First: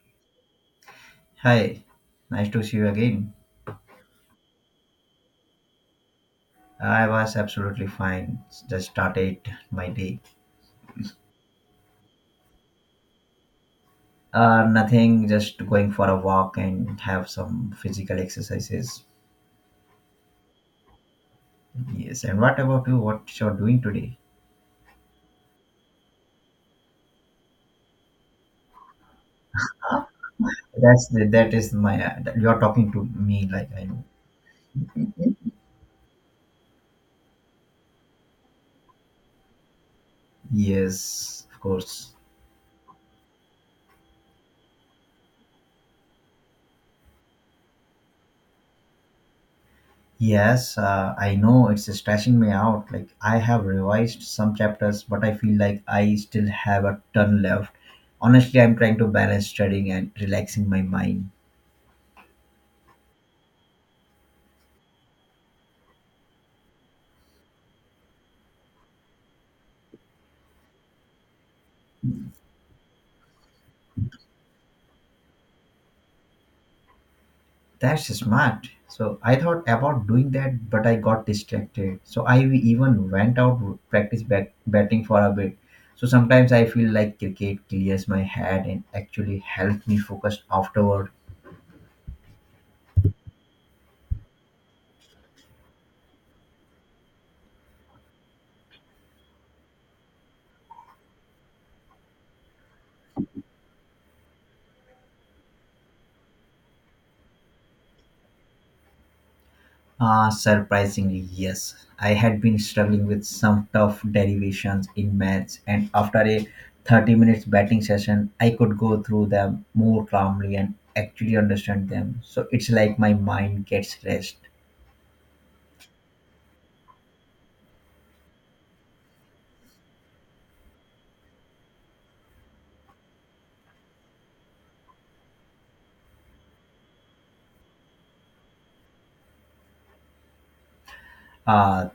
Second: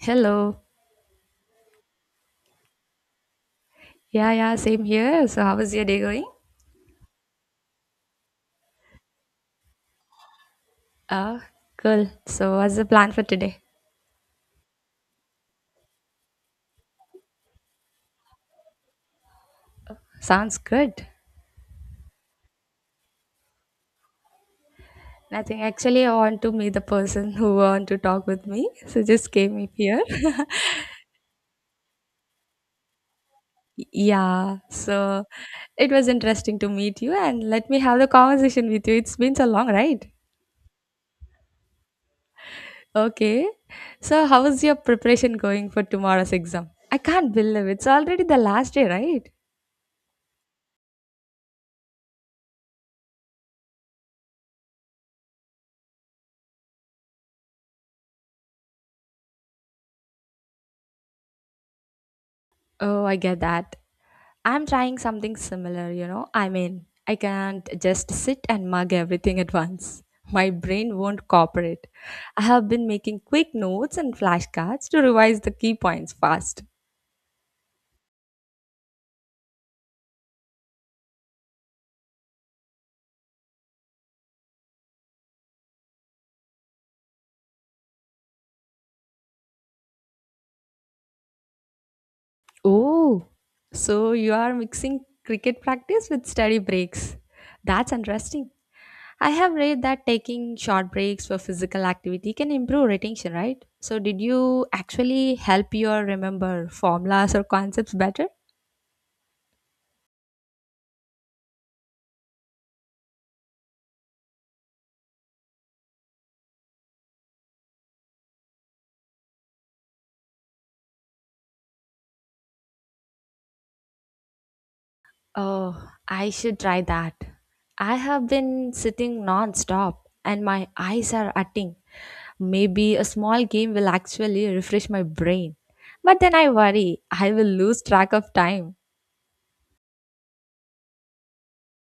Hello. Hi, nice to see you again. Yeah, yeah, same here. So, how is your day going? I was absolutely fine. Just started my day. Ah, cool. So, what's the plan for today? Nothing, just going for a walk and have some physical exercises. Sounds good. Yes, and what about you? What you're doing today? Nothing. Actually, I want to meet the person who want to talk with me. So, just came up here. That's the, that is my. You're talking to me like I know. yeah. So, it was interesting to meet you and let me have the conversation with you. It's been so long, right? Yes, of course. Okay. So, how is your preparation going for tomorrow's exam? I can't believe it's already the last day, right? Yes, I know it's stressing me out. Like, I have revised some chapters, but I feel like I still have a ton left. Honestly, I'm trying to balance studying and relaxing my mind. Oh, I get that. I'm trying something similar, you know. I mean, I can't just sit and mug everything at once. My brain won't cooperate. I have been making quick notes and flashcards to revise the key points fast. That's smart. So I thought about doing that, but I got distracted. So I even went out to practice batting for a bit. So sometimes I feel like cricket clears my head and actually helps me focus afterward. Oh, so you are mixing cricket practice with study breaks. That's interesting. I have read that taking short breaks for physical activity can improve retention, right? So, did you actually help your remember formulas or concepts better? Surprisingly, yes. I had been struggling with some tough derivations in maths, and after a 30 minutes batting session, I could go through them more calmly and actually understand them. So it's like my mind gets rest. Oh, I should try that. I have been sitting non-stop and my eyes are hurting. Maybe a small game will actually refresh my brain. But then I worry I will lose track of time. Uh,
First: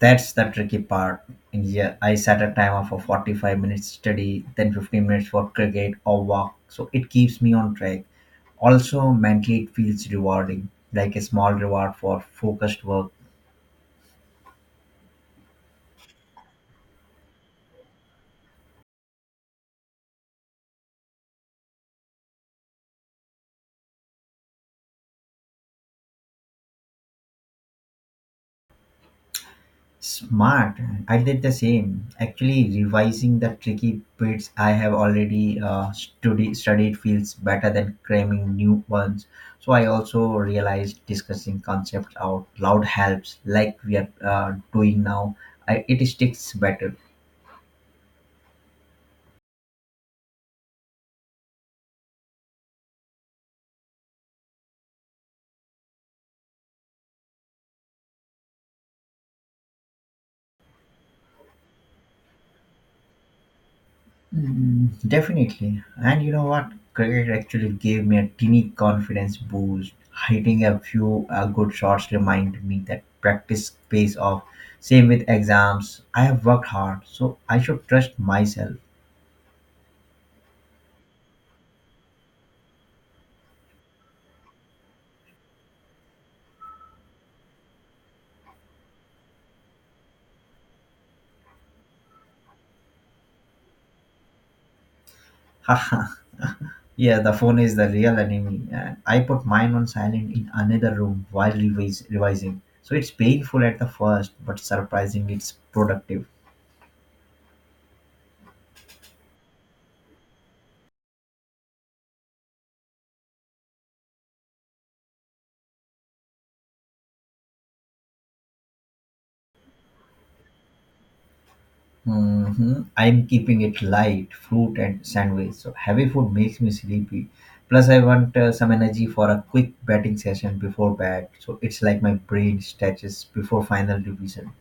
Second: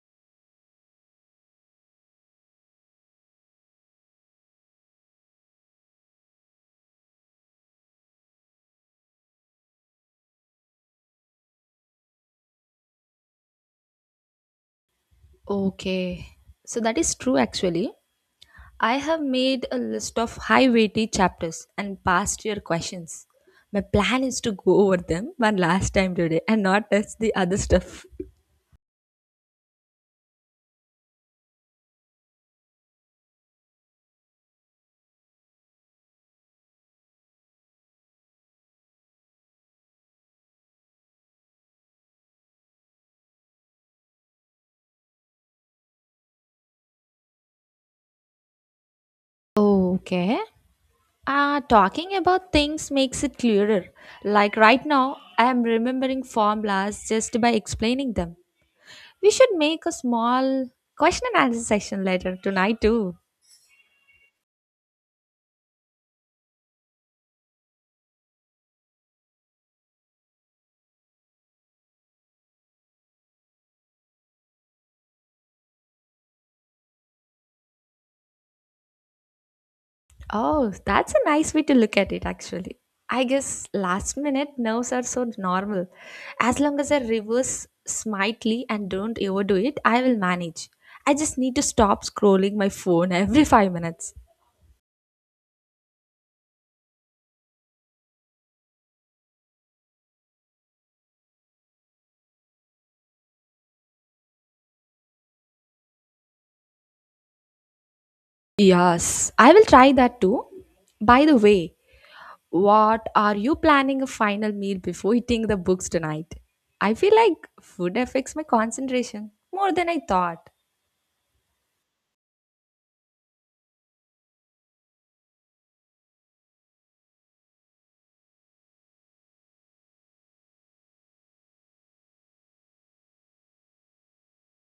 that's the tricky part. And yeah, I set a timer for 45 minutes study, then 15 minutes for cricket or walk. So it keeps me on track. Also, mentally, it feels rewarding, like a small reward for focused work. Okay. So that is true actually. I have made a list of high weighty chapters and past year questions. My plan is to go over them one last time today and not touch the other stuff. Smart. I did the same. Actually, revising the tricky bits I have already studied feels better than cramming new ones. So I also realized discussing concepts out loud helps, like we are doing now. It sticks better. Oh, okay. Talking about things makes it clearer. Like right now, I am remembering formulas just by explaining them. We should make a small question and answer session later tonight, too. Mm, definitely. And you know what? Cricket actually gave me a teeny confidence boost. Hitting a few good shots reminded me that practice pays off. Same with exams. I have worked hard, so I should trust myself. Oh, that's a nice way to look at it, actually. I guess last minute nerves are so normal. As long as I reverse smartly and don't overdo it, I will manage. I just need to stop scrolling my phone every 5 minutes. Haha, yeah, the phone is the real enemy. And I put mine on silent in another room while revising. So it's painful at the first, but surprisingly, it's productive. Yes, I will try that too. By the way, what are you planning a final meal before eating the books tonight? I feel like food affects my concentration more than I thought. Mhm. I'm keeping it light, fruit and sandwich. So heavy food makes me sleepy. Plus, I want some energy for a quick batting session before bed. So it's like my brain stretches before final revision.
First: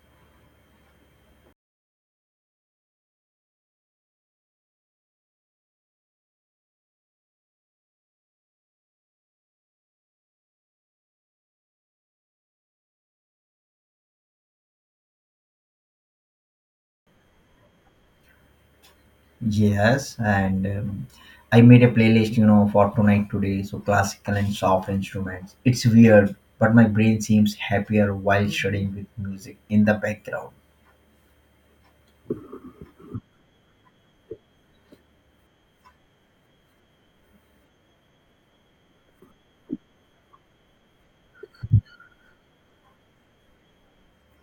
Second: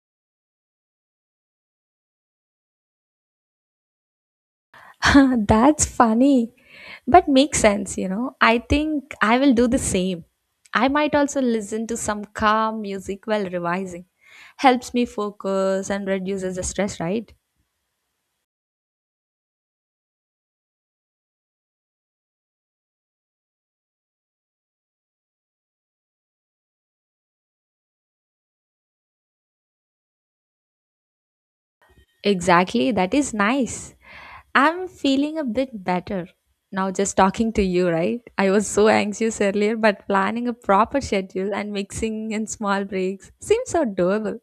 That's funny, but makes sense, you know. I think I will do the same. I might also listen to some calm music while revising. Helps me focus and reduces the stress, right? Yes, and I made a playlist, you know, for tonight today. So classical and soft instruments. It's weird, but my brain seems happier while studying with music in the background. Exactly, that is nice. I'm feeling a bit better now just talking to you, right? I was so anxious earlier, but planning a proper schedule and mixing in small breaks seems so doable.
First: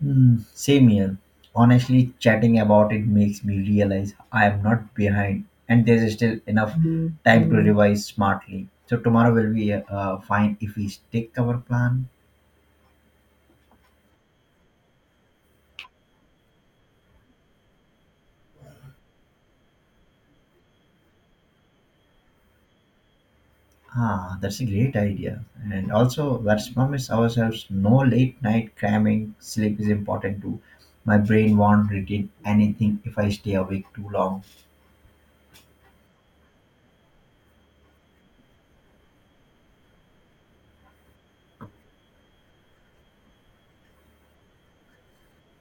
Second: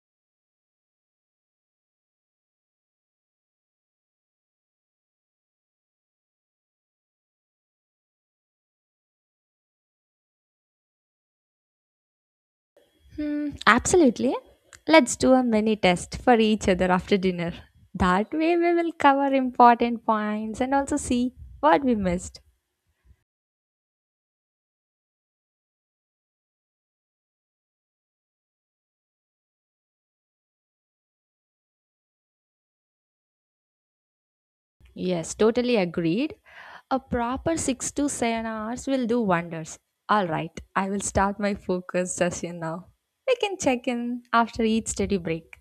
Hmm, same here. Honestly, chatting about it makes me realize I am not behind, and there's still enough time to revise smartly. So tomorrow will be fine if we stick our plan. Hmm, absolutely. Let's do a mini test for each other after dinner. That way, we will cover important points and also see what we missed. Ah, that's a great idea. And also, let's promise ourselves no late night cramming. Sleep is important too. My brain won't retain anything if I stay awake too long. Yes, totally agreed. A proper 6 to 7 hours will do wonders. All right, I will start my focus session now. We can check in after each study break.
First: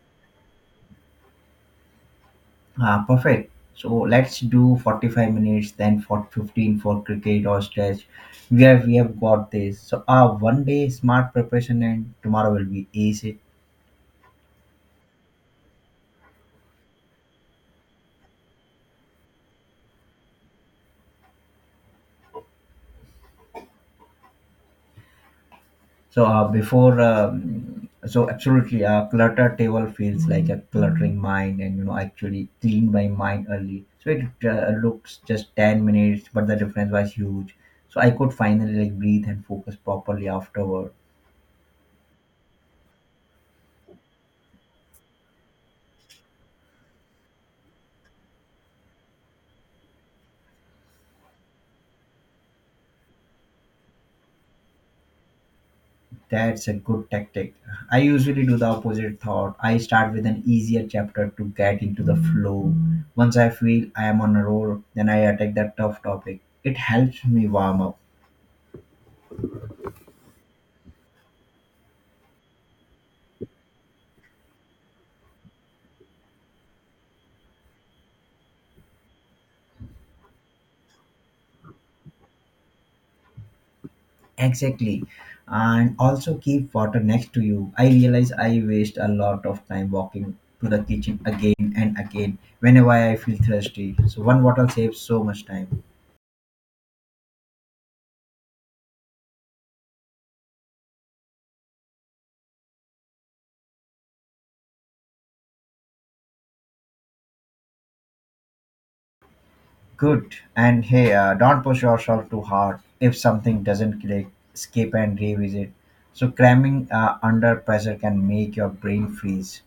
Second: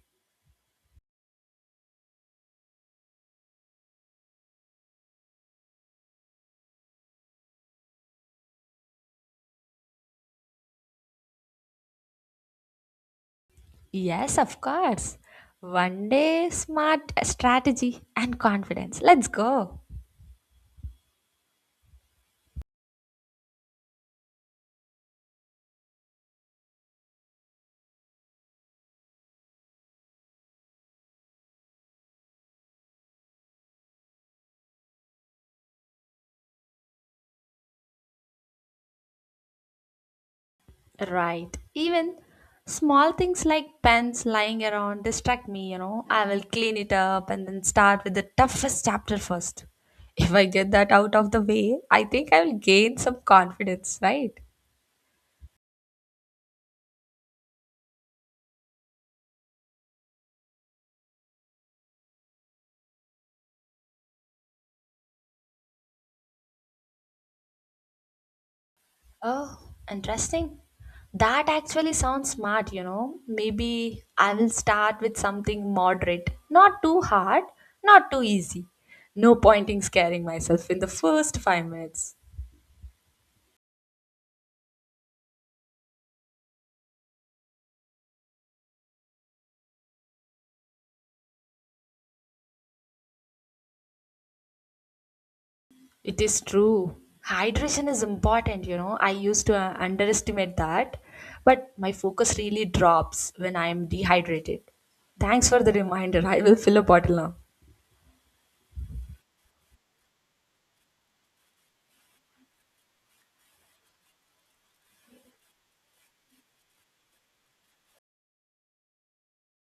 Ah, perfect. So let's do 45 minutes, then for 15 for cricket or stretch. We have got this. So one day smart preparation and tomorrow will be easy. Yes, of course. One day, smart strategy and confidence. Let's go. So absolutely a cluttered table feels like a cluttering mind, and you know I actually cleaned my mind early. So it looks just 10 minutes, but the difference was huge. So I could finally like breathe and focus properly afterward. Right. Even small things like pens lying around distract me, you know. I will clean it up and then start with the toughest chapter first. If I get that out of the way, I think I will gain some confidence, right? That's a good tactic. I usually do the opposite thought. I start with an easier chapter to get into the flow. Once I feel I am on a roll, then I attack that tough topic. It helps me warm up. Oh, interesting. That actually sounds smart, you know. Maybe I will start with something moderate, not too hard, not too easy. No point in scaring myself in the first 5 minutes. Exactly. And also keep water next to you. I realize I waste a lot of time walking to the kitchen again and again whenever I feel thirsty. So one bottle saves so much time. It is true. Hydration is important, you know. I used to underestimate that, but my focus really drops when I am dehydrated. Thanks for the reminder. I will fill a bottle now. Good. And hey, don't push yourself too hard. If something doesn't click, skip and revisit. So cramming under pressure can make your brain freeze.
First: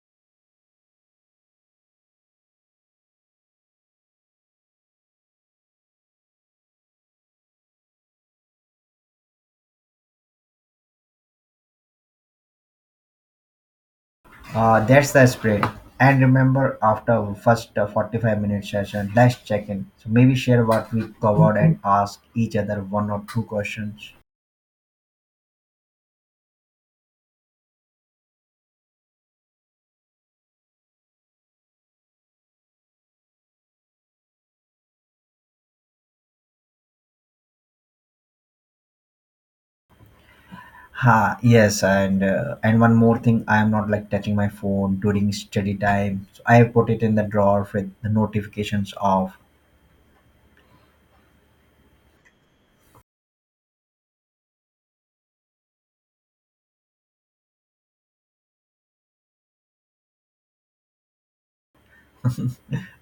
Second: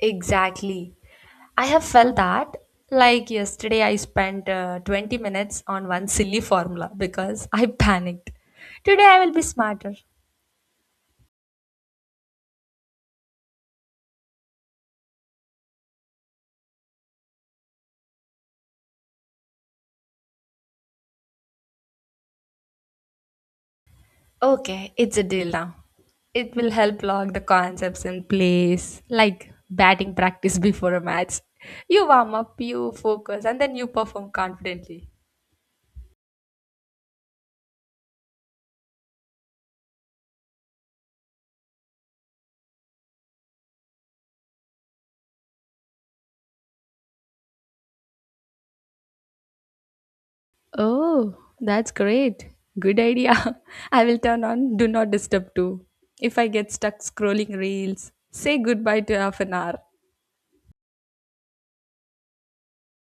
Exactly. I have felt that. Like yesterday, I spent 20 minutes on one silly formula because I panicked. Today, I will be smarter. That's the spirit. And remember, after first 45-minute session, let's check in. So maybe share what we covered and ask each other one or two questions. Okay, it's a deal now. It will help lock the concepts in place, like batting practice before a match. You warm up, you focus, and then you perform confidently. Ha, yes, and one more thing, I am not like touching my phone during study time. So I have put it in the drawer with the notifications off. Oh, that's great. Good idea. I will turn on Do Not Disturb too. If I get stuck scrolling reels, say goodbye to half an hour.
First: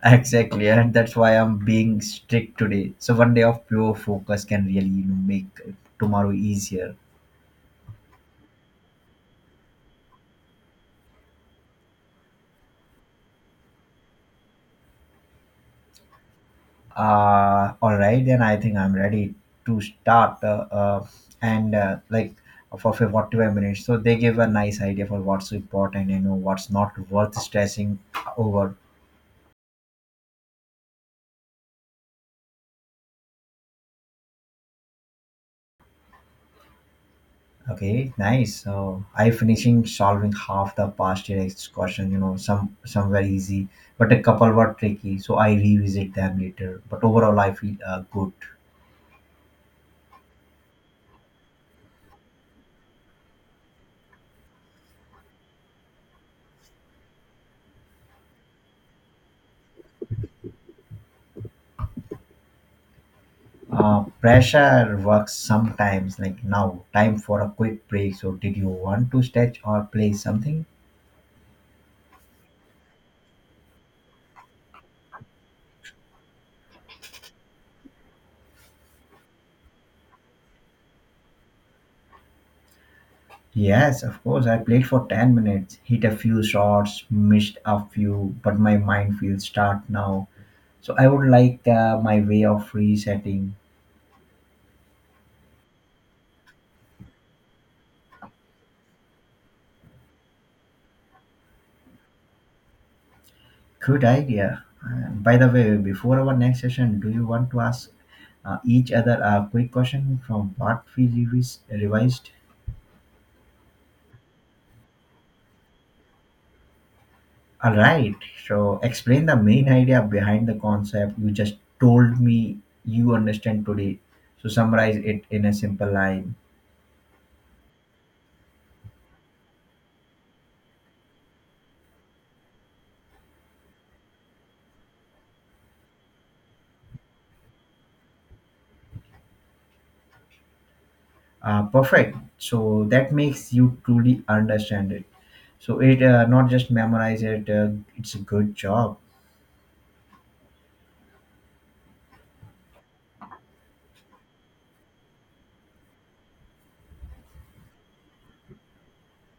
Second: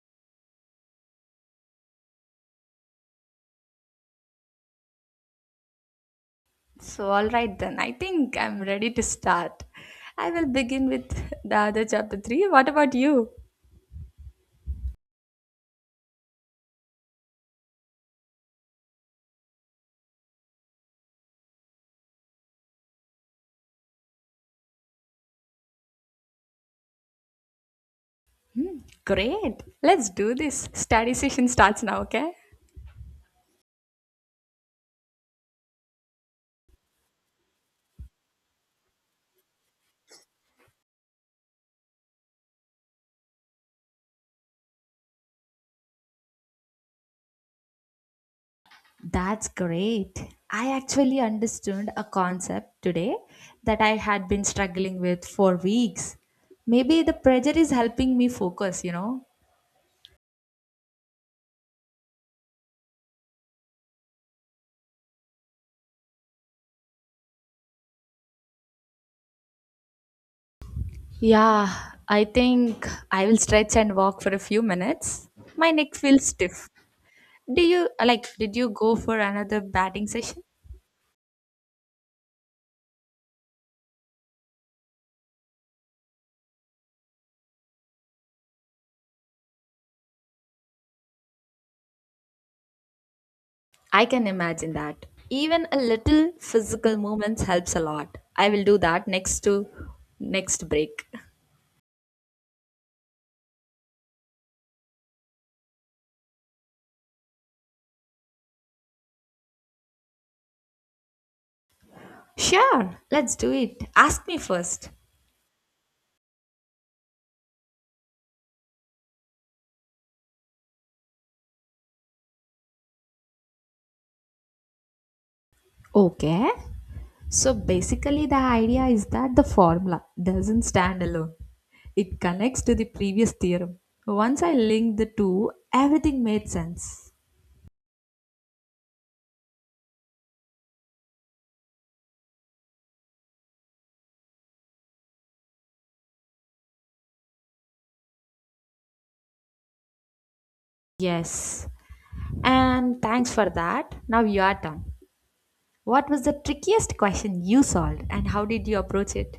Exactly, and that's why I'm being strict today. So one day of pure focus can really, you know, make tomorrow easier. So, all right then, I think I'm ready to start. I will begin with the other chapter 3. What about you? All right, then I think I'm ready to start. And like for 45 minutes, so they give a nice idea for what's important and what's not worth stressing over. Hmm, great. Let's do this. Study session starts now, okay? Okay, nice. So I finishing solving half the past year question, you know, some were easy, but a couple were tricky. So I revisit them later. But overall, I feel good. That's great. I actually understood a concept today that I had been struggling with for weeks. Maybe the pressure is helping me focus, you know? Pressure works sometimes. Like now, time for a quick break. So did you want to stretch or play something? Yeah, I think I will stretch and walk for a few minutes. My neck feels stiff. Do you like did you go for another batting session? Yes, of course. I played for 10 minutes, hit a few shots, missed a few, but my mind feels start now. So I would like my way of resetting. I can imagine that. Even a little physical movements helps a lot. I will do that next break. Good idea. By the way, before our next session, do you want to ask each other a quick question from what we revised? Sure, let's do it. Ask me first. All right. So explain the main idea behind the concept you just told me you understand today. So summarize it in a simple line. Okay. So basically, the idea is that the formula doesn't stand alone. It connects to the previous theorem. Once I linked the two, everything made sense. Perfect. So that makes you truly understand it. So it not just memorize it. It's a good job. Yes. And thanks for that. Now your turn. What was the trickiest question you solved and how did you approach it?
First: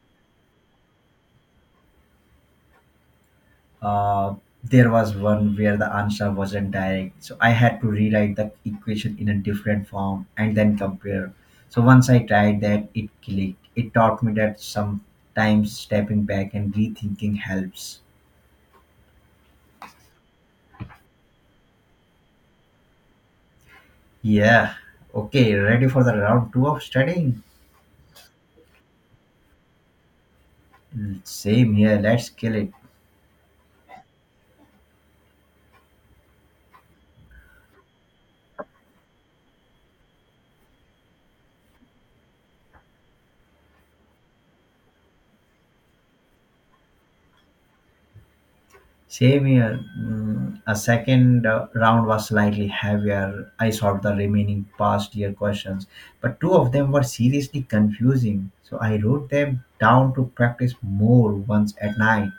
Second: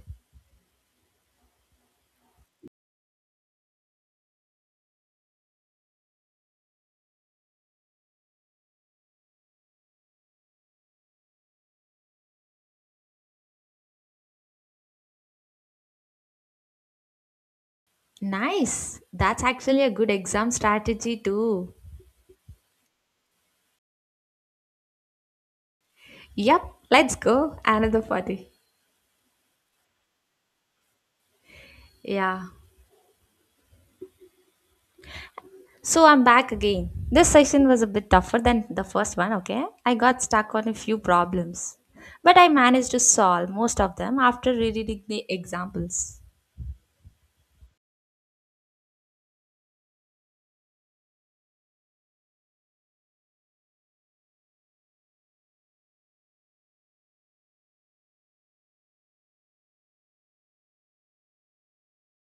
Uh, there was one where the answer wasn't direct, so I had to rewrite the equation in a different form and then compare. So once I tried that, it clicked. It taught me that sometimes stepping back and rethinking helps. Nice. That's actually a good exam strategy too. Yeah. Okay, ready for the round Yep, two of let's studying? go. Another party. Same here. Let's Yeah. kill it. So I'm back again. This session was a bit tougher than the first one, okay? I got stuck on a few problems. But I managed to solve most of them after reading the examples. Same here. Mm, a second round was slightly heavier. I solved the remaining past year questions, but two of them were seriously confusing. So I wrote them down to practice more once at night.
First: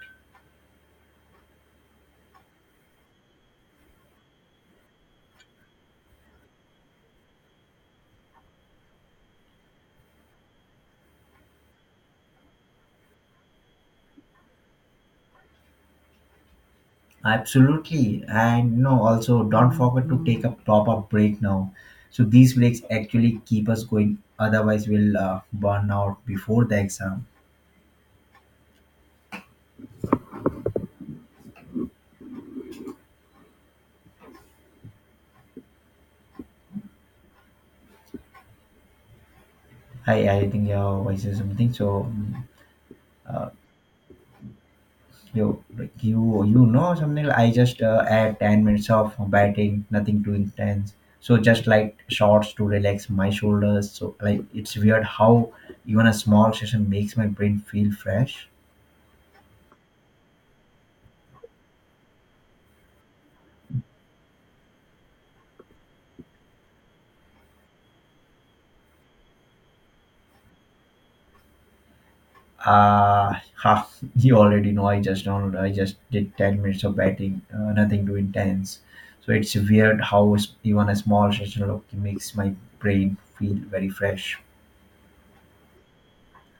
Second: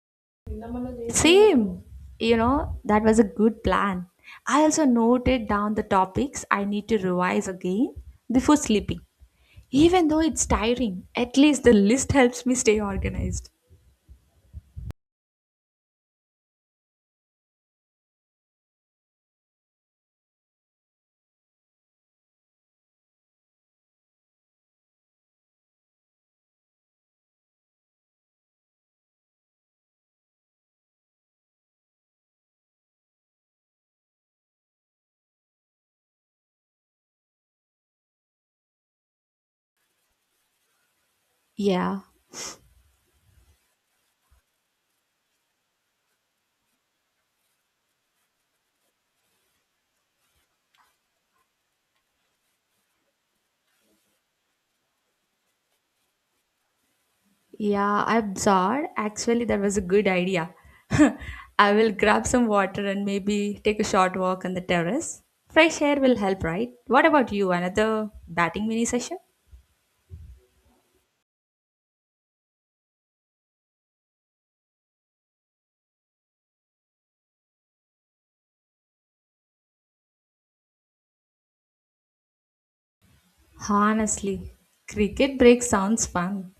Same. You know, that was a good plan. I also noted down the topics I need to revise again before sleeping. Even though it's tiring, at least the list helps me stay organized. Absolutely. And you know, also don't forget to take a proper break now. So these breaks actually keep us going. Otherwise, we'll burn out before the exam. Hi, I think your voice is something. Yeah, So, mm, uh, you, you know something, like I just add 10 minutes of batting, nothing too intense. So just like shorts to relax my shoulders. So like it's weird how even a small session makes my brain feel yeah, I'm fresh. sorry. Actually, that was a good idea. I will grab some water and maybe take a short walk on the terrace. Fresh air will help, right? What about you? Another batting mini session? Ha, you already know. I just downloaded. I just did 10 minutes of batting, nothing too intense. So it's weird how even a small session look makes my brain feel very fresh. Honestly, cricket break sounds fun.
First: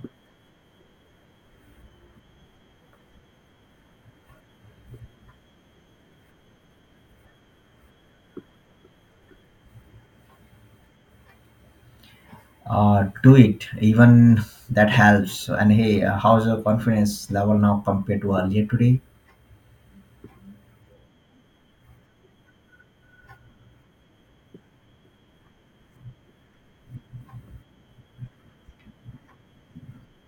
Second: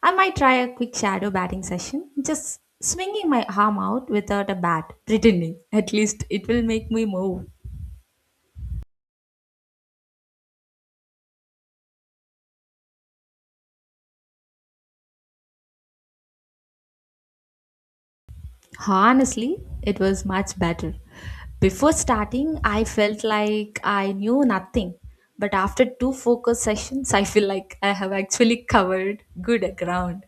I might try a quick shadow batting session, just swinging my arm out without a bat, pretending. At least it will make me move. Do it, even that helps. And hey, how's your confidence level now compared to earlier today? Honestly, it was much better. Before starting, I felt like I knew nothing. But after two focus sessions, I feel like I have actually covered good ground.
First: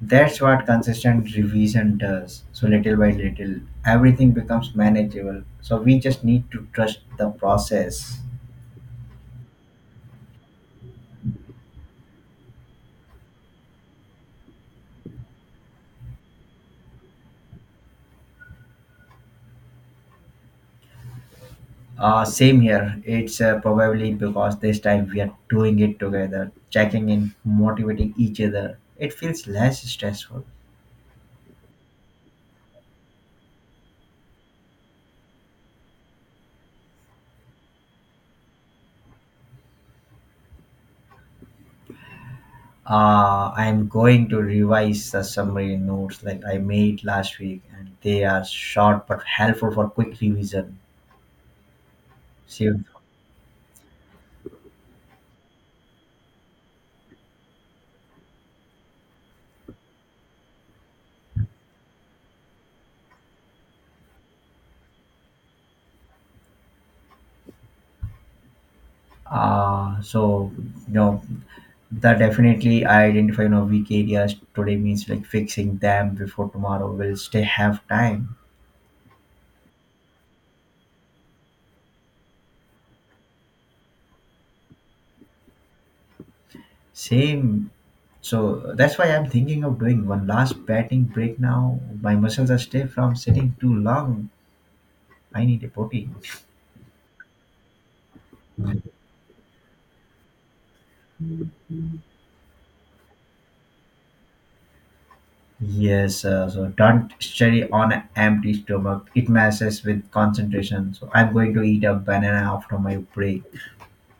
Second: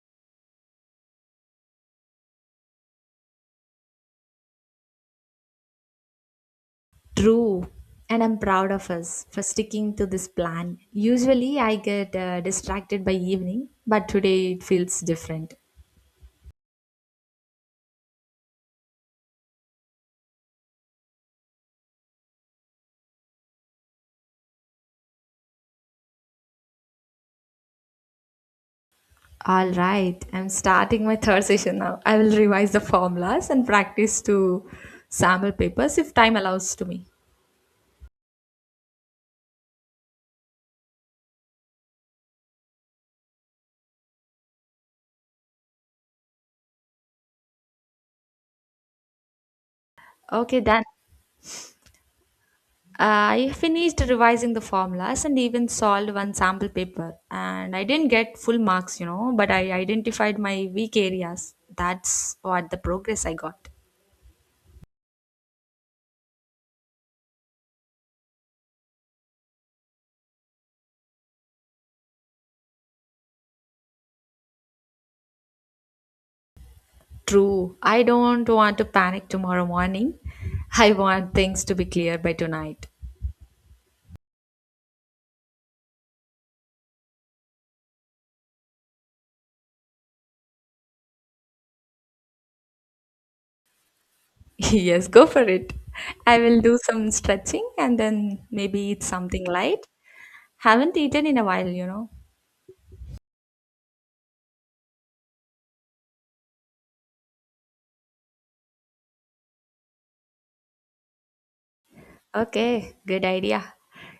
That's what consistent revision does. So little by little everything becomes manageable, so we just need to trust the True. process. And I'm proud of us for sticking to this plan. Usually, I get distracted by evening, but today it feels different. Same here. It's probably because this time we are doing it together, checking in, motivating each other. It feels All less right, stressful. I'm starting my third session now. I will revise the formulas and practice to sample papers if time allows to me. I'm going to revise the summary notes like I made last week, and they are short but helpful for quick Okay, revision. done. See, I finished revising the formulas and even solved one sample paper. And I didn't get full marks, you know, but I identified my weak areas. That's what the progress I got. uh, so you know that definitely I identify, you know, weak areas today means like fixing them before tomorrow will still True, have I time. don't want to panic tomorrow morning. I want things to be clear by tonight. Same. So that's why I'm thinking of doing one last batting break now. My muscles are stiff from sitting too long. yes, go for I need a it. protein. I will do some stretching and then maybe eat something light. Haven't eaten in a while, you know. Yes, so don't study on an empty stomach. It messes with concentration. So I'm going to eat a banana after Okay, my good break. idea.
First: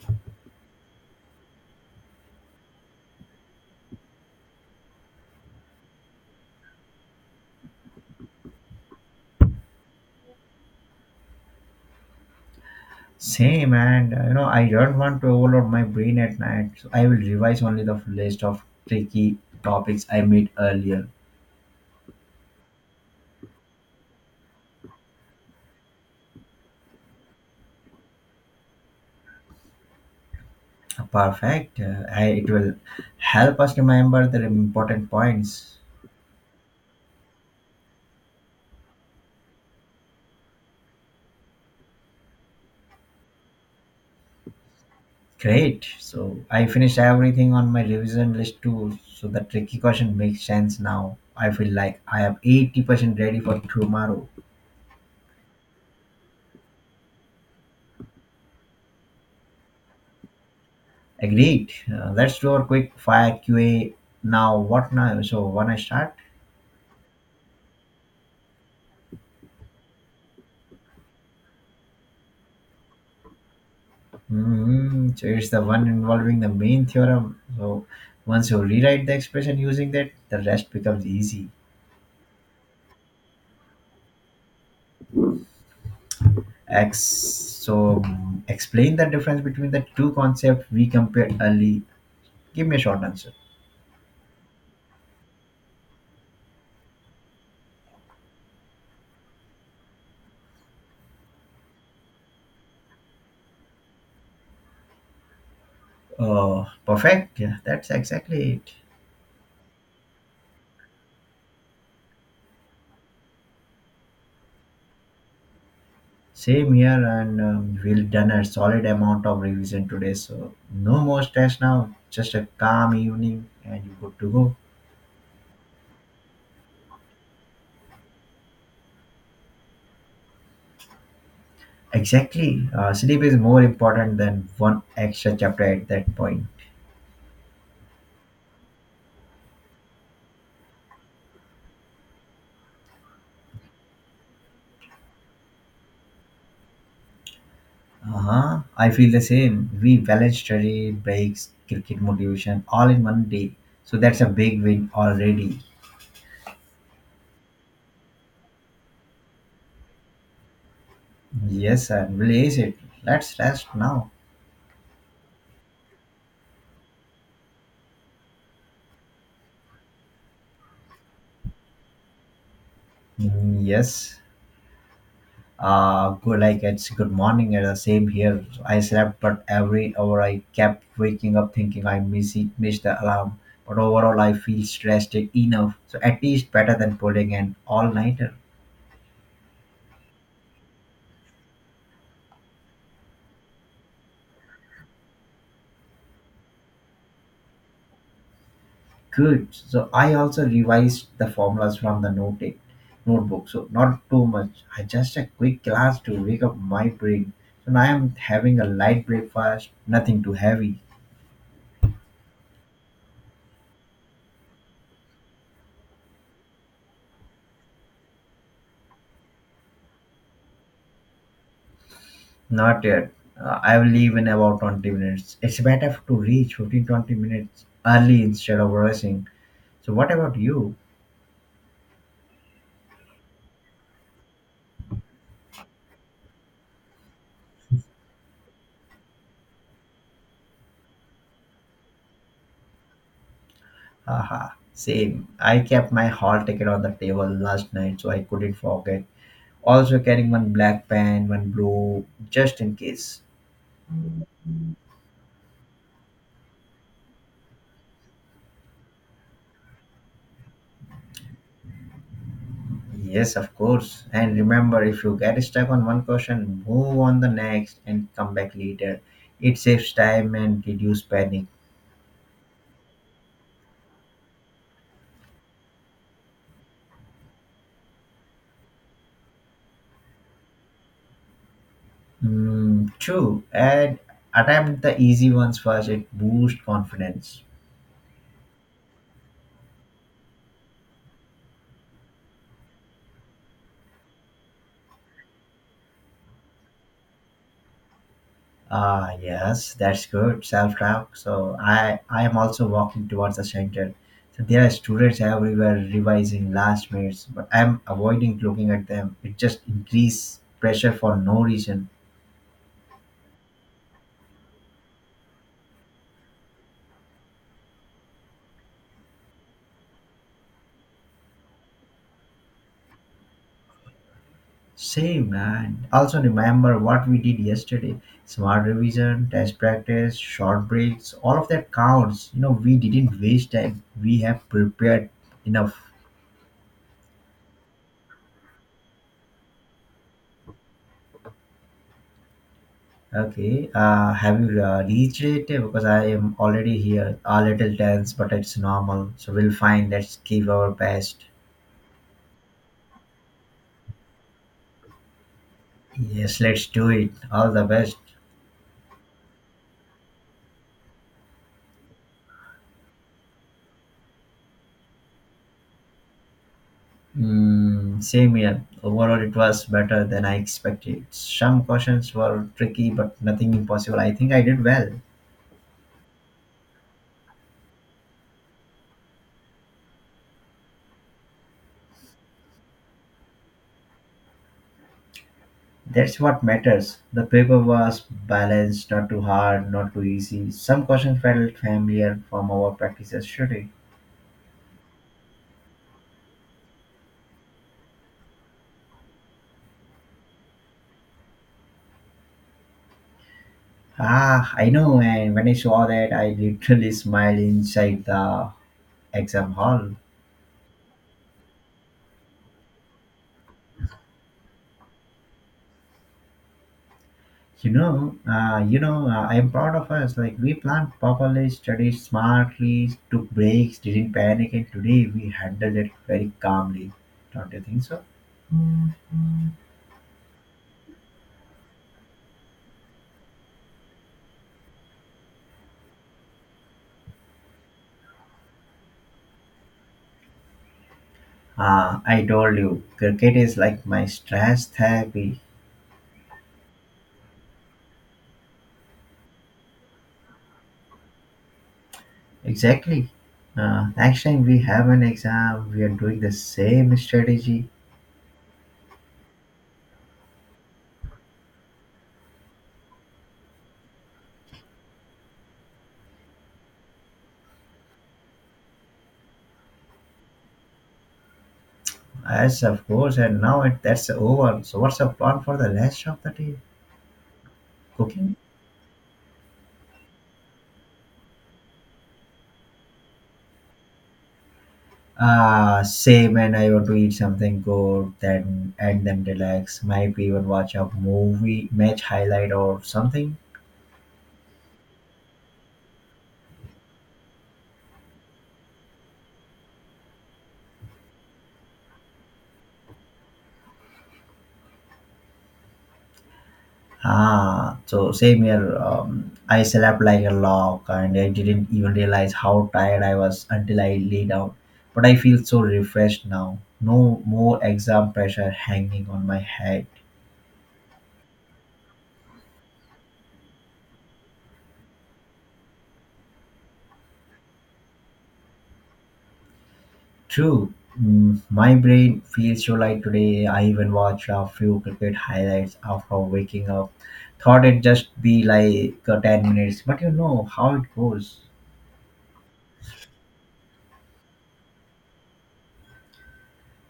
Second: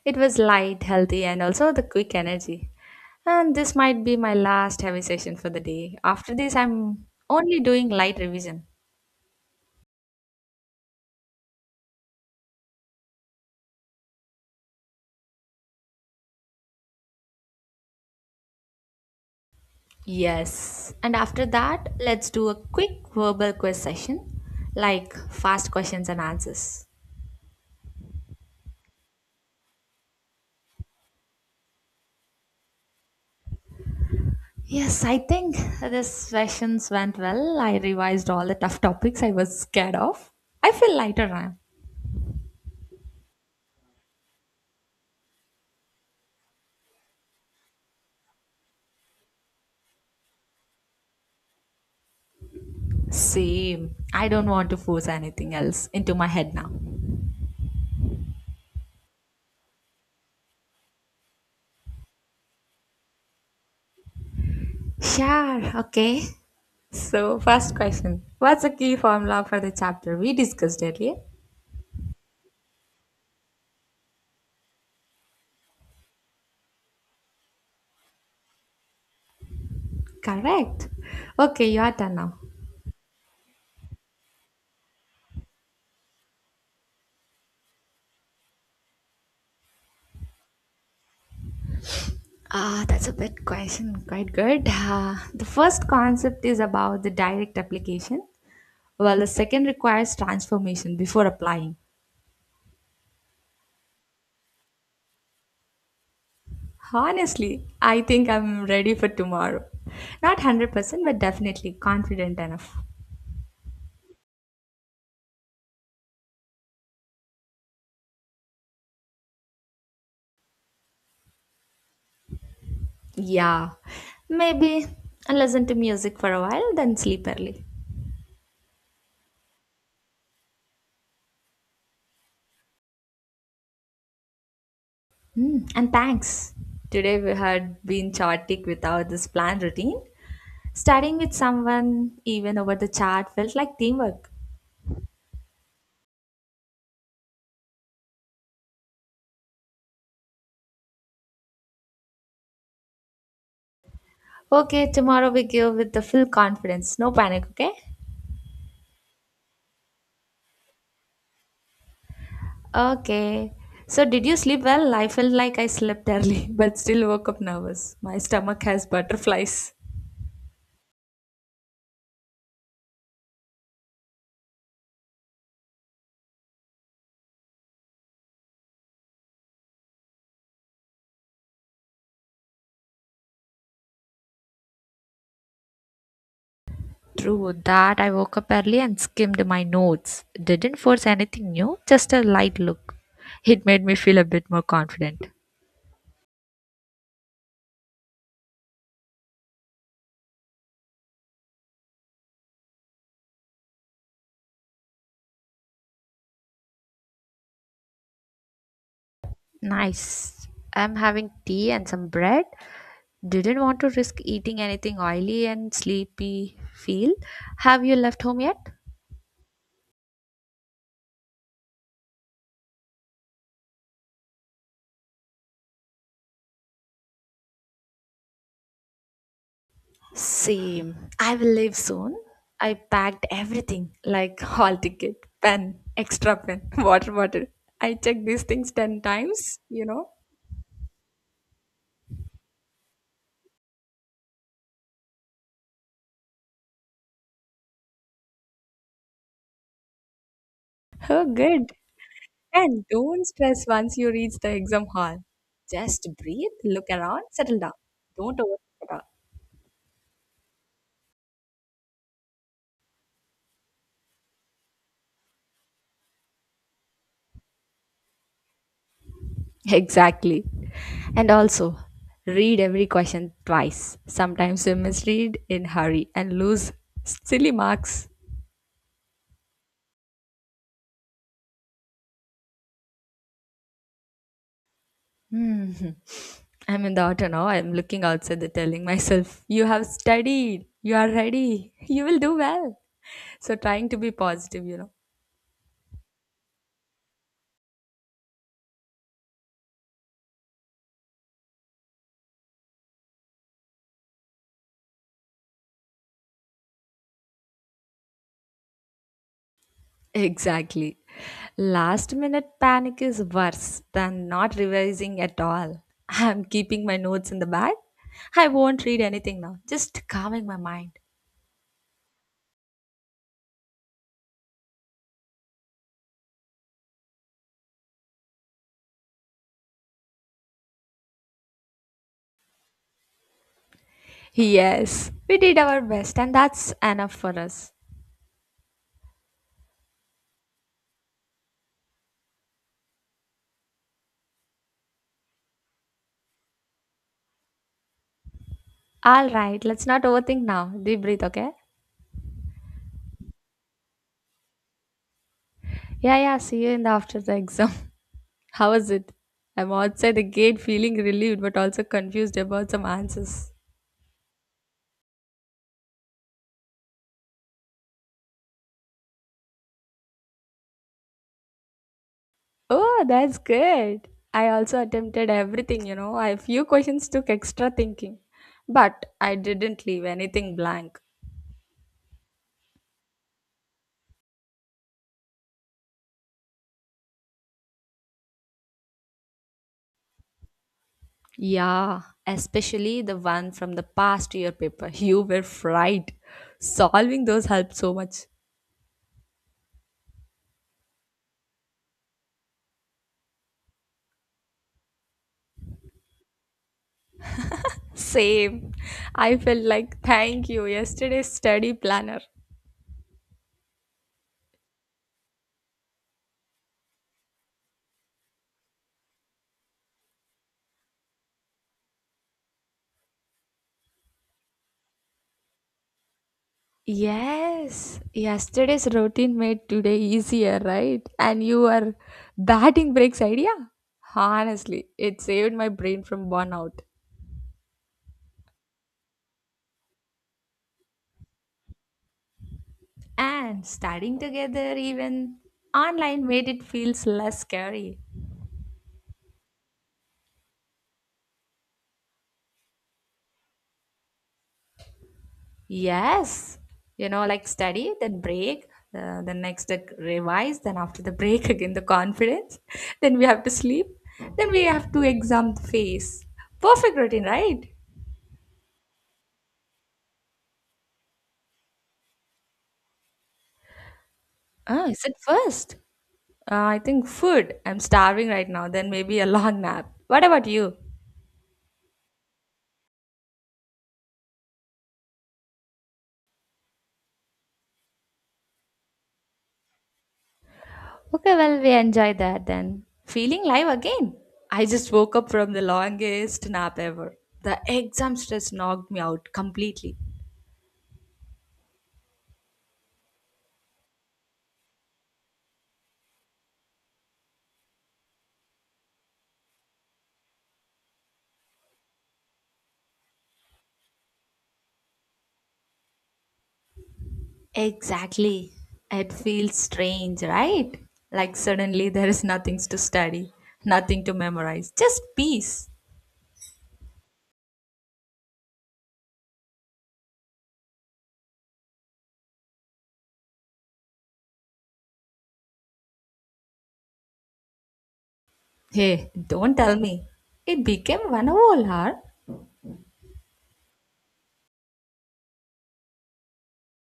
It was light, healthy, and also the quick energy. And this might be my last heavy session for the day. After this, I'm only doing light revision. Same, and you know I don't want to overload my brain at night. So I will revise only the list of tricky topics I made Yes. earlier. And after that, let's do a quick verbal quiz session, like fast questions and answers. Perfect. It will help us remember the Yes, important I think points. these sessions went well. I revised all the tough topics I was scared of. I feel lighter now. Great. So I finished everything on my revision list too. So the tricky question makes sense now. I feel like I am 80% ready for Same. tomorrow. I don't want to force anything else into my head now. Agreed. Let's do our quick fire QA now. What now? So Sure, when I start? okay. So, first question, what's the key formula for the chapter we discussed earlier? Mm, so it's the one involving the main theorem. So once you rewrite the expression using that, the rest Correct. becomes easy. Okay, your turn now. X. So mm, explain the difference between the two concepts we compared early. Give me a Ah, short that's a answer. bit question. Quite good. The first concept is about the direct application, while the second requires transformation before applying. Oh, perfect. Yeah, Honestly, that's I think exactly I'm it. ready for tomorrow. Not 100%, but definitely confident enough. Same here, and we've done a solid amount of revision today. So no more stress now. Just a calm evening, Yeah, and you're good to go. maybe listen to music for a while, then sleep early. Exactly. Sleep is more important than one extra chapter Mm, at and that point. thanks. Today we had been chaotic without this planned routine. Starting with someone even over the chat felt like teamwork. Uh huh. I feel the same. We balance study, breaks, cricket motivation, all in one day. So that's a big win Okay, tomorrow we already. give with the full confidence. No panic, okay? Yes, and release it. Let's Okay. rest So now. did you sleep well? I felt like I slept early, but still woke up nervous. My stomach has butterflies. Mm, yes. Good, like it's good morning. And the same here, I slept, but every hour I kept waking up thinking missed the alarm. But overall I feel stressed enough, so at least better than pulling an True that I all-nighter. woke up early and skimmed my notes. Didn't force anything new, just a light look. It made me feel a bit more confident. Good, so I also revised the formulas from the notebook. So not too much, I just a quick glance to wake up my brain. So now I'm having a light breakfast, nothing too Nice. heavy. I'm having tea and some bread. Didn't want to risk eating anything oily and sleepy feel. Have you left home yet? Not yet. I will leave in about 20 minutes. It's better to reach 15 20 minutes early instead of rushing. So, what about you? Same. I will leave soon. I packed everything like hall ticket, pen, extra pen, water bottle. I checked these things 10 times, you know. Haha, same. I kept my hall ticket on the table last night so I couldn't forget. Also, carrying one black pen, Oh, one good. blue, just in And case. don't stress once you reach the exam hall. Just breathe, look around, settle down. Don't overthink at all. Yes, of course. And remember, if you get stuck on one question, move on the next and come back later. It saves time Exactly. and reduce And panic. also, read every question twice. Sometimes you misread in hurry and lose silly marks. Mm, true. And attempt the easy ones Hmm. first. It boosts I'm in the auto confidence. now. I'm looking outside the telling myself, you have studied. You are ready. You will do well. So trying to be positive, you know. Ah, yes, that's good. Self talk. So I am also walking towards the center. So there are students everywhere revising last minutes, but I'm avoiding looking at them. It just increases pressure Exactly. for no reason. Last minute panic is worse than not revising at all. I'm keeping my notes in the bag. I won't read anything now. Just calming my mind. Same man. Also remember what we did yesterday. Smart revision, test practice, short breaks, all of that counts. You know, we didn't waste time. We have prepared Yes, we did our enough. best, and that's enough for us. Okay. Have you reached it? Because I am already here. A little tense, but it's normal. All So we'll right, let's find. not Let's overthink give our now. Deep breathe, best. okay? Yeah, Yes, yeah, see let's you in do the it. after the All the exam. best. How was it? I'm outside the gate feeling relieved but also confused about some answers. Mm, same here. Overall, it was better than I expected. Some questions were tricky, Oh, but that's nothing impossible. good. I think I I did also well. attempted everything, you know. A few questions took extra thinking, but I didn't leave anything blank. That's what matters. The paper was balanced, not too hard, not too easy. Some questions felt Yeah, familiar from our especially the practices, should one it? from the past year paper. You were fried. Solving those helped so much. Ah, I know. And when I saw that, I literally smiled inside the Same. I exam felt hall. like, thank you, yesterday's study planner. I am proud of us. Like we planned properly, studied smartly, took breaks, didn't panic, and today we handled it very calmly. Don't you think Yes, so? yesterday's routine made today easier, right? And you are batting breaks idea? Honestly, it saved my brain from burnout. Ah, I told you, cricket is And like my studying stress together, even therapy. online, made it feels less scary. Exactly. Next time we have an exam, we are doing the Yes, same you know, like strategy. study, then break, then next revise, then after the break again the conference, then we have to sleep, then we have to exam the face. Perfect routine, right? Yes, of course. That's over. So Ah, what's is the it plan for the first? rest of the day? I think food. I'm starving Cooking? right now. Then maybe a long nap. What about you? Ah, same. When I want to eat something good, then relax. Might even watch a Okay, well movie, we match enjoy that highlight or then. something. Feeling live again. I just woke up from the longest nap ever. The exam stress knocked me out completely. Ah, so same here. I slept like a log, and I didn't even realize how tired I was until I lay down. But I feel so refreshed now. No more exam pressure Exactly. hanging It on my feels head. strange, right? Like suddenly there is nothing to study, nothing to memorize, just peace. True. Mm, my brain feels so light today. I even watched a few cricket highlights after waking up. Thought it'd just be like Hey, 10 don't tell minutes, but me. you know It how it became one goes. whole hour.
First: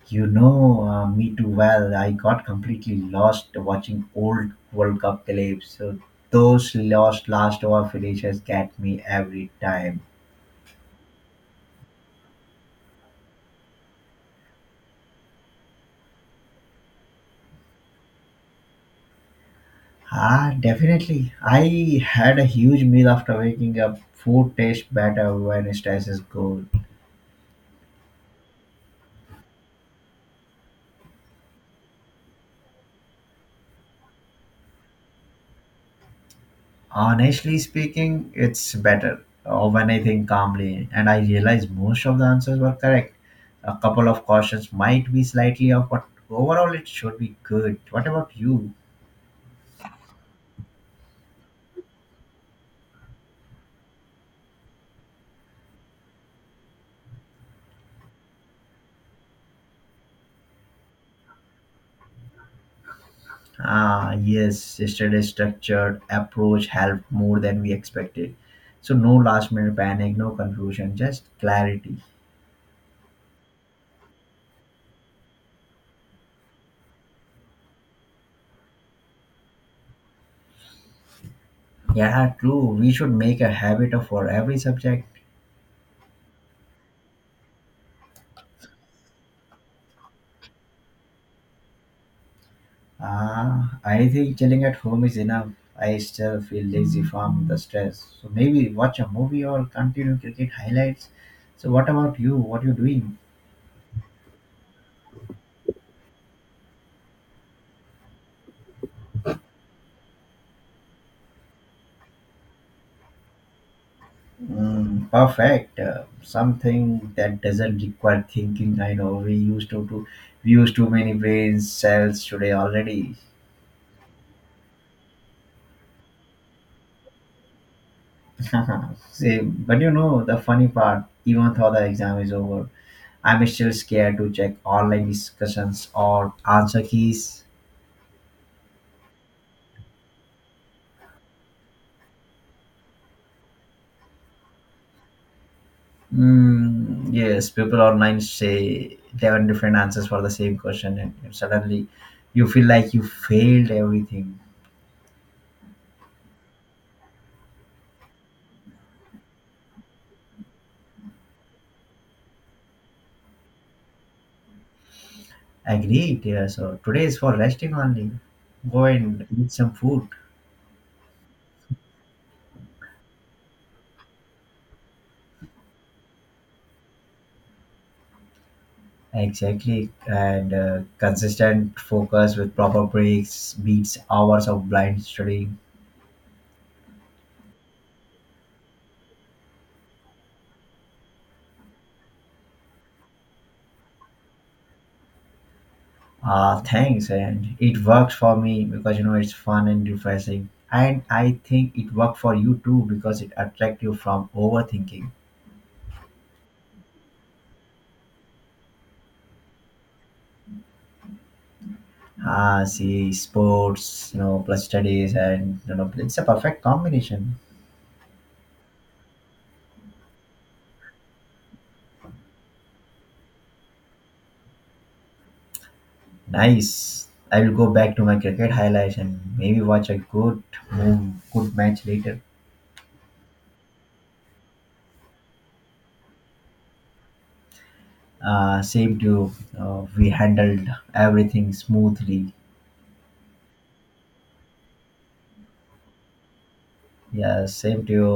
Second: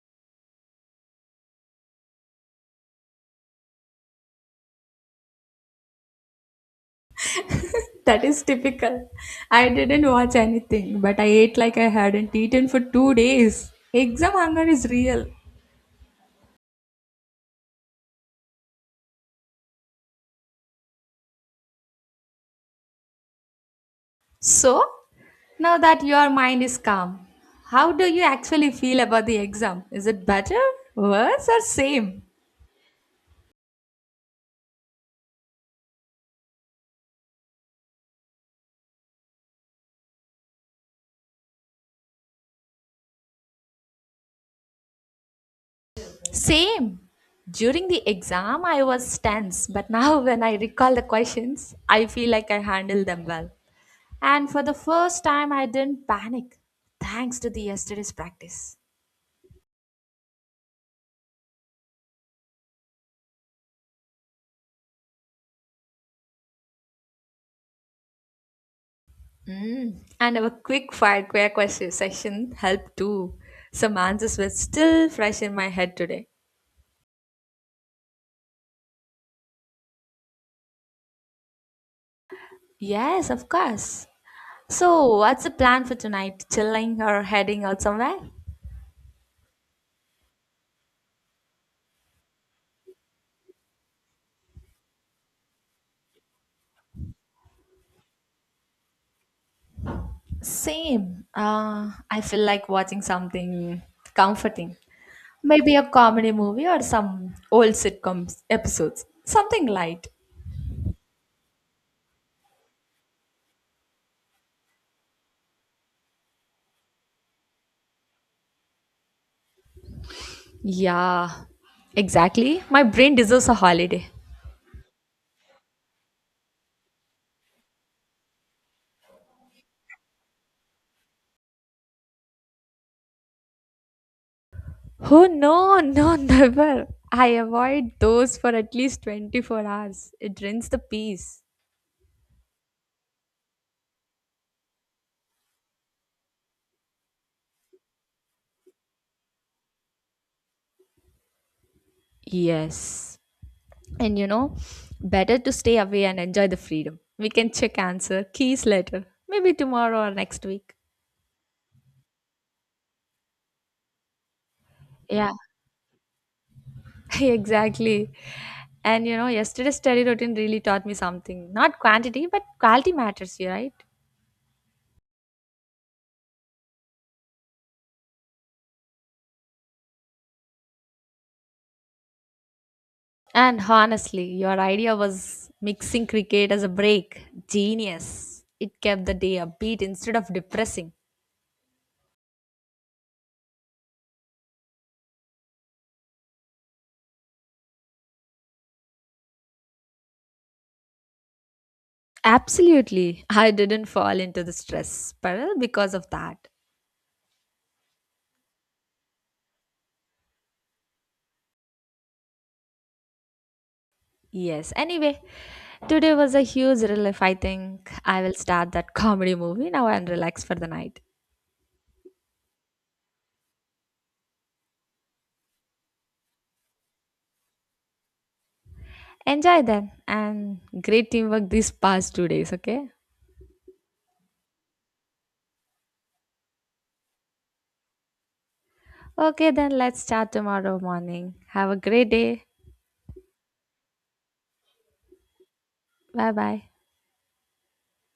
Me too well. I got completely lost watching old World Cup clips. So those lost last over That finishes is get me typical. every I time. didn't watch anything, but I ate like I hadn't eaten for 2 days. Exam hunger is real. Ah, definitely. I had a huge meal after waking up. Food So, tastes better when now it that tastes your mind good. is calm, how do you actually feel about the exam? Is it better, worse, or same? Honestly speaking, it's better when I think calmly and I realize most of the answers were correct. A couple of cautions might be slightly off, but overall it Same. should be good. During What the about exam, you? I was tense, but now when I recall the questions, I feel like I handled them well. And for the first time, I didn't panic, thanks to the yesterday's practice. Ah, yes, yesterday's structured approach helped more than we expected. So, no last minute Mm. panic, no And our quick confusion, fire just quick question clarity. session helped too. Some answers were still fresh in my head today. Yeah, true. We should Yes, make of a habit of course. for every subject. So, what's the plan for tonight? Chilling or heading out somewhere? I think chilling at home is enough. I still feel lazy from the stress. So maybe watch a movie or continue cricket highlights. Same. So what about I you? feel What like you watching doing? something comforting. Maybe a comedy movie or some old sitcoms episodes. Something light. Mm, perfect. Something that doesn't require thinking. I know we used to we use too many Yeah, brain cells today exactly. My brain already. deserves a holiday. Same. But you know the funny part. Even though the exam is over, I'm still scared to check online Oh no, discussions no, or answer never. I keys. avoid those for at least 24 hours. It drains the peace. Mm, yes, people online say 11 different answers for the same question, and suddenly you feel like you Yes. failed And you everything. know, better to stay away and enjoy the freedom. We can check answer keys later. Maybe tomorrow or next week. Yeah. Agreed. Yeah, so today is for resting only. exactly. Go And you and know, eat some yesterday's study food. routine really taught me something. Not quantity, but quality matters, you right? Exactly. And consistent focus with proper breaks And beats honestly, hours your of idea blind was studying. mixing cricket as a break. Genius. It kept the day upbeat instead of depressing. Ah, thanks. And it works for me because you know it's fun and refreshing. And I think it worked for you too because Absolutely. it I attracts didn't you fall from into the stress overthinking. spiral because of that. Ah, see, sports, you know, plus Yes. studies, Anyway, and you know, today it's a was a perfect huge relief, I combination. think. I will start that comedy movie now and relax for the night. Nice. I will go back to my cricket highlights and maybe Enjoy watch then a good and great move, teamwork good these match past later. 2 days, okay? Same to you. Okay, then let's We start handled tomorrow morning. everything Have a great smoothly. day. Bye bye. Yeah, same to you.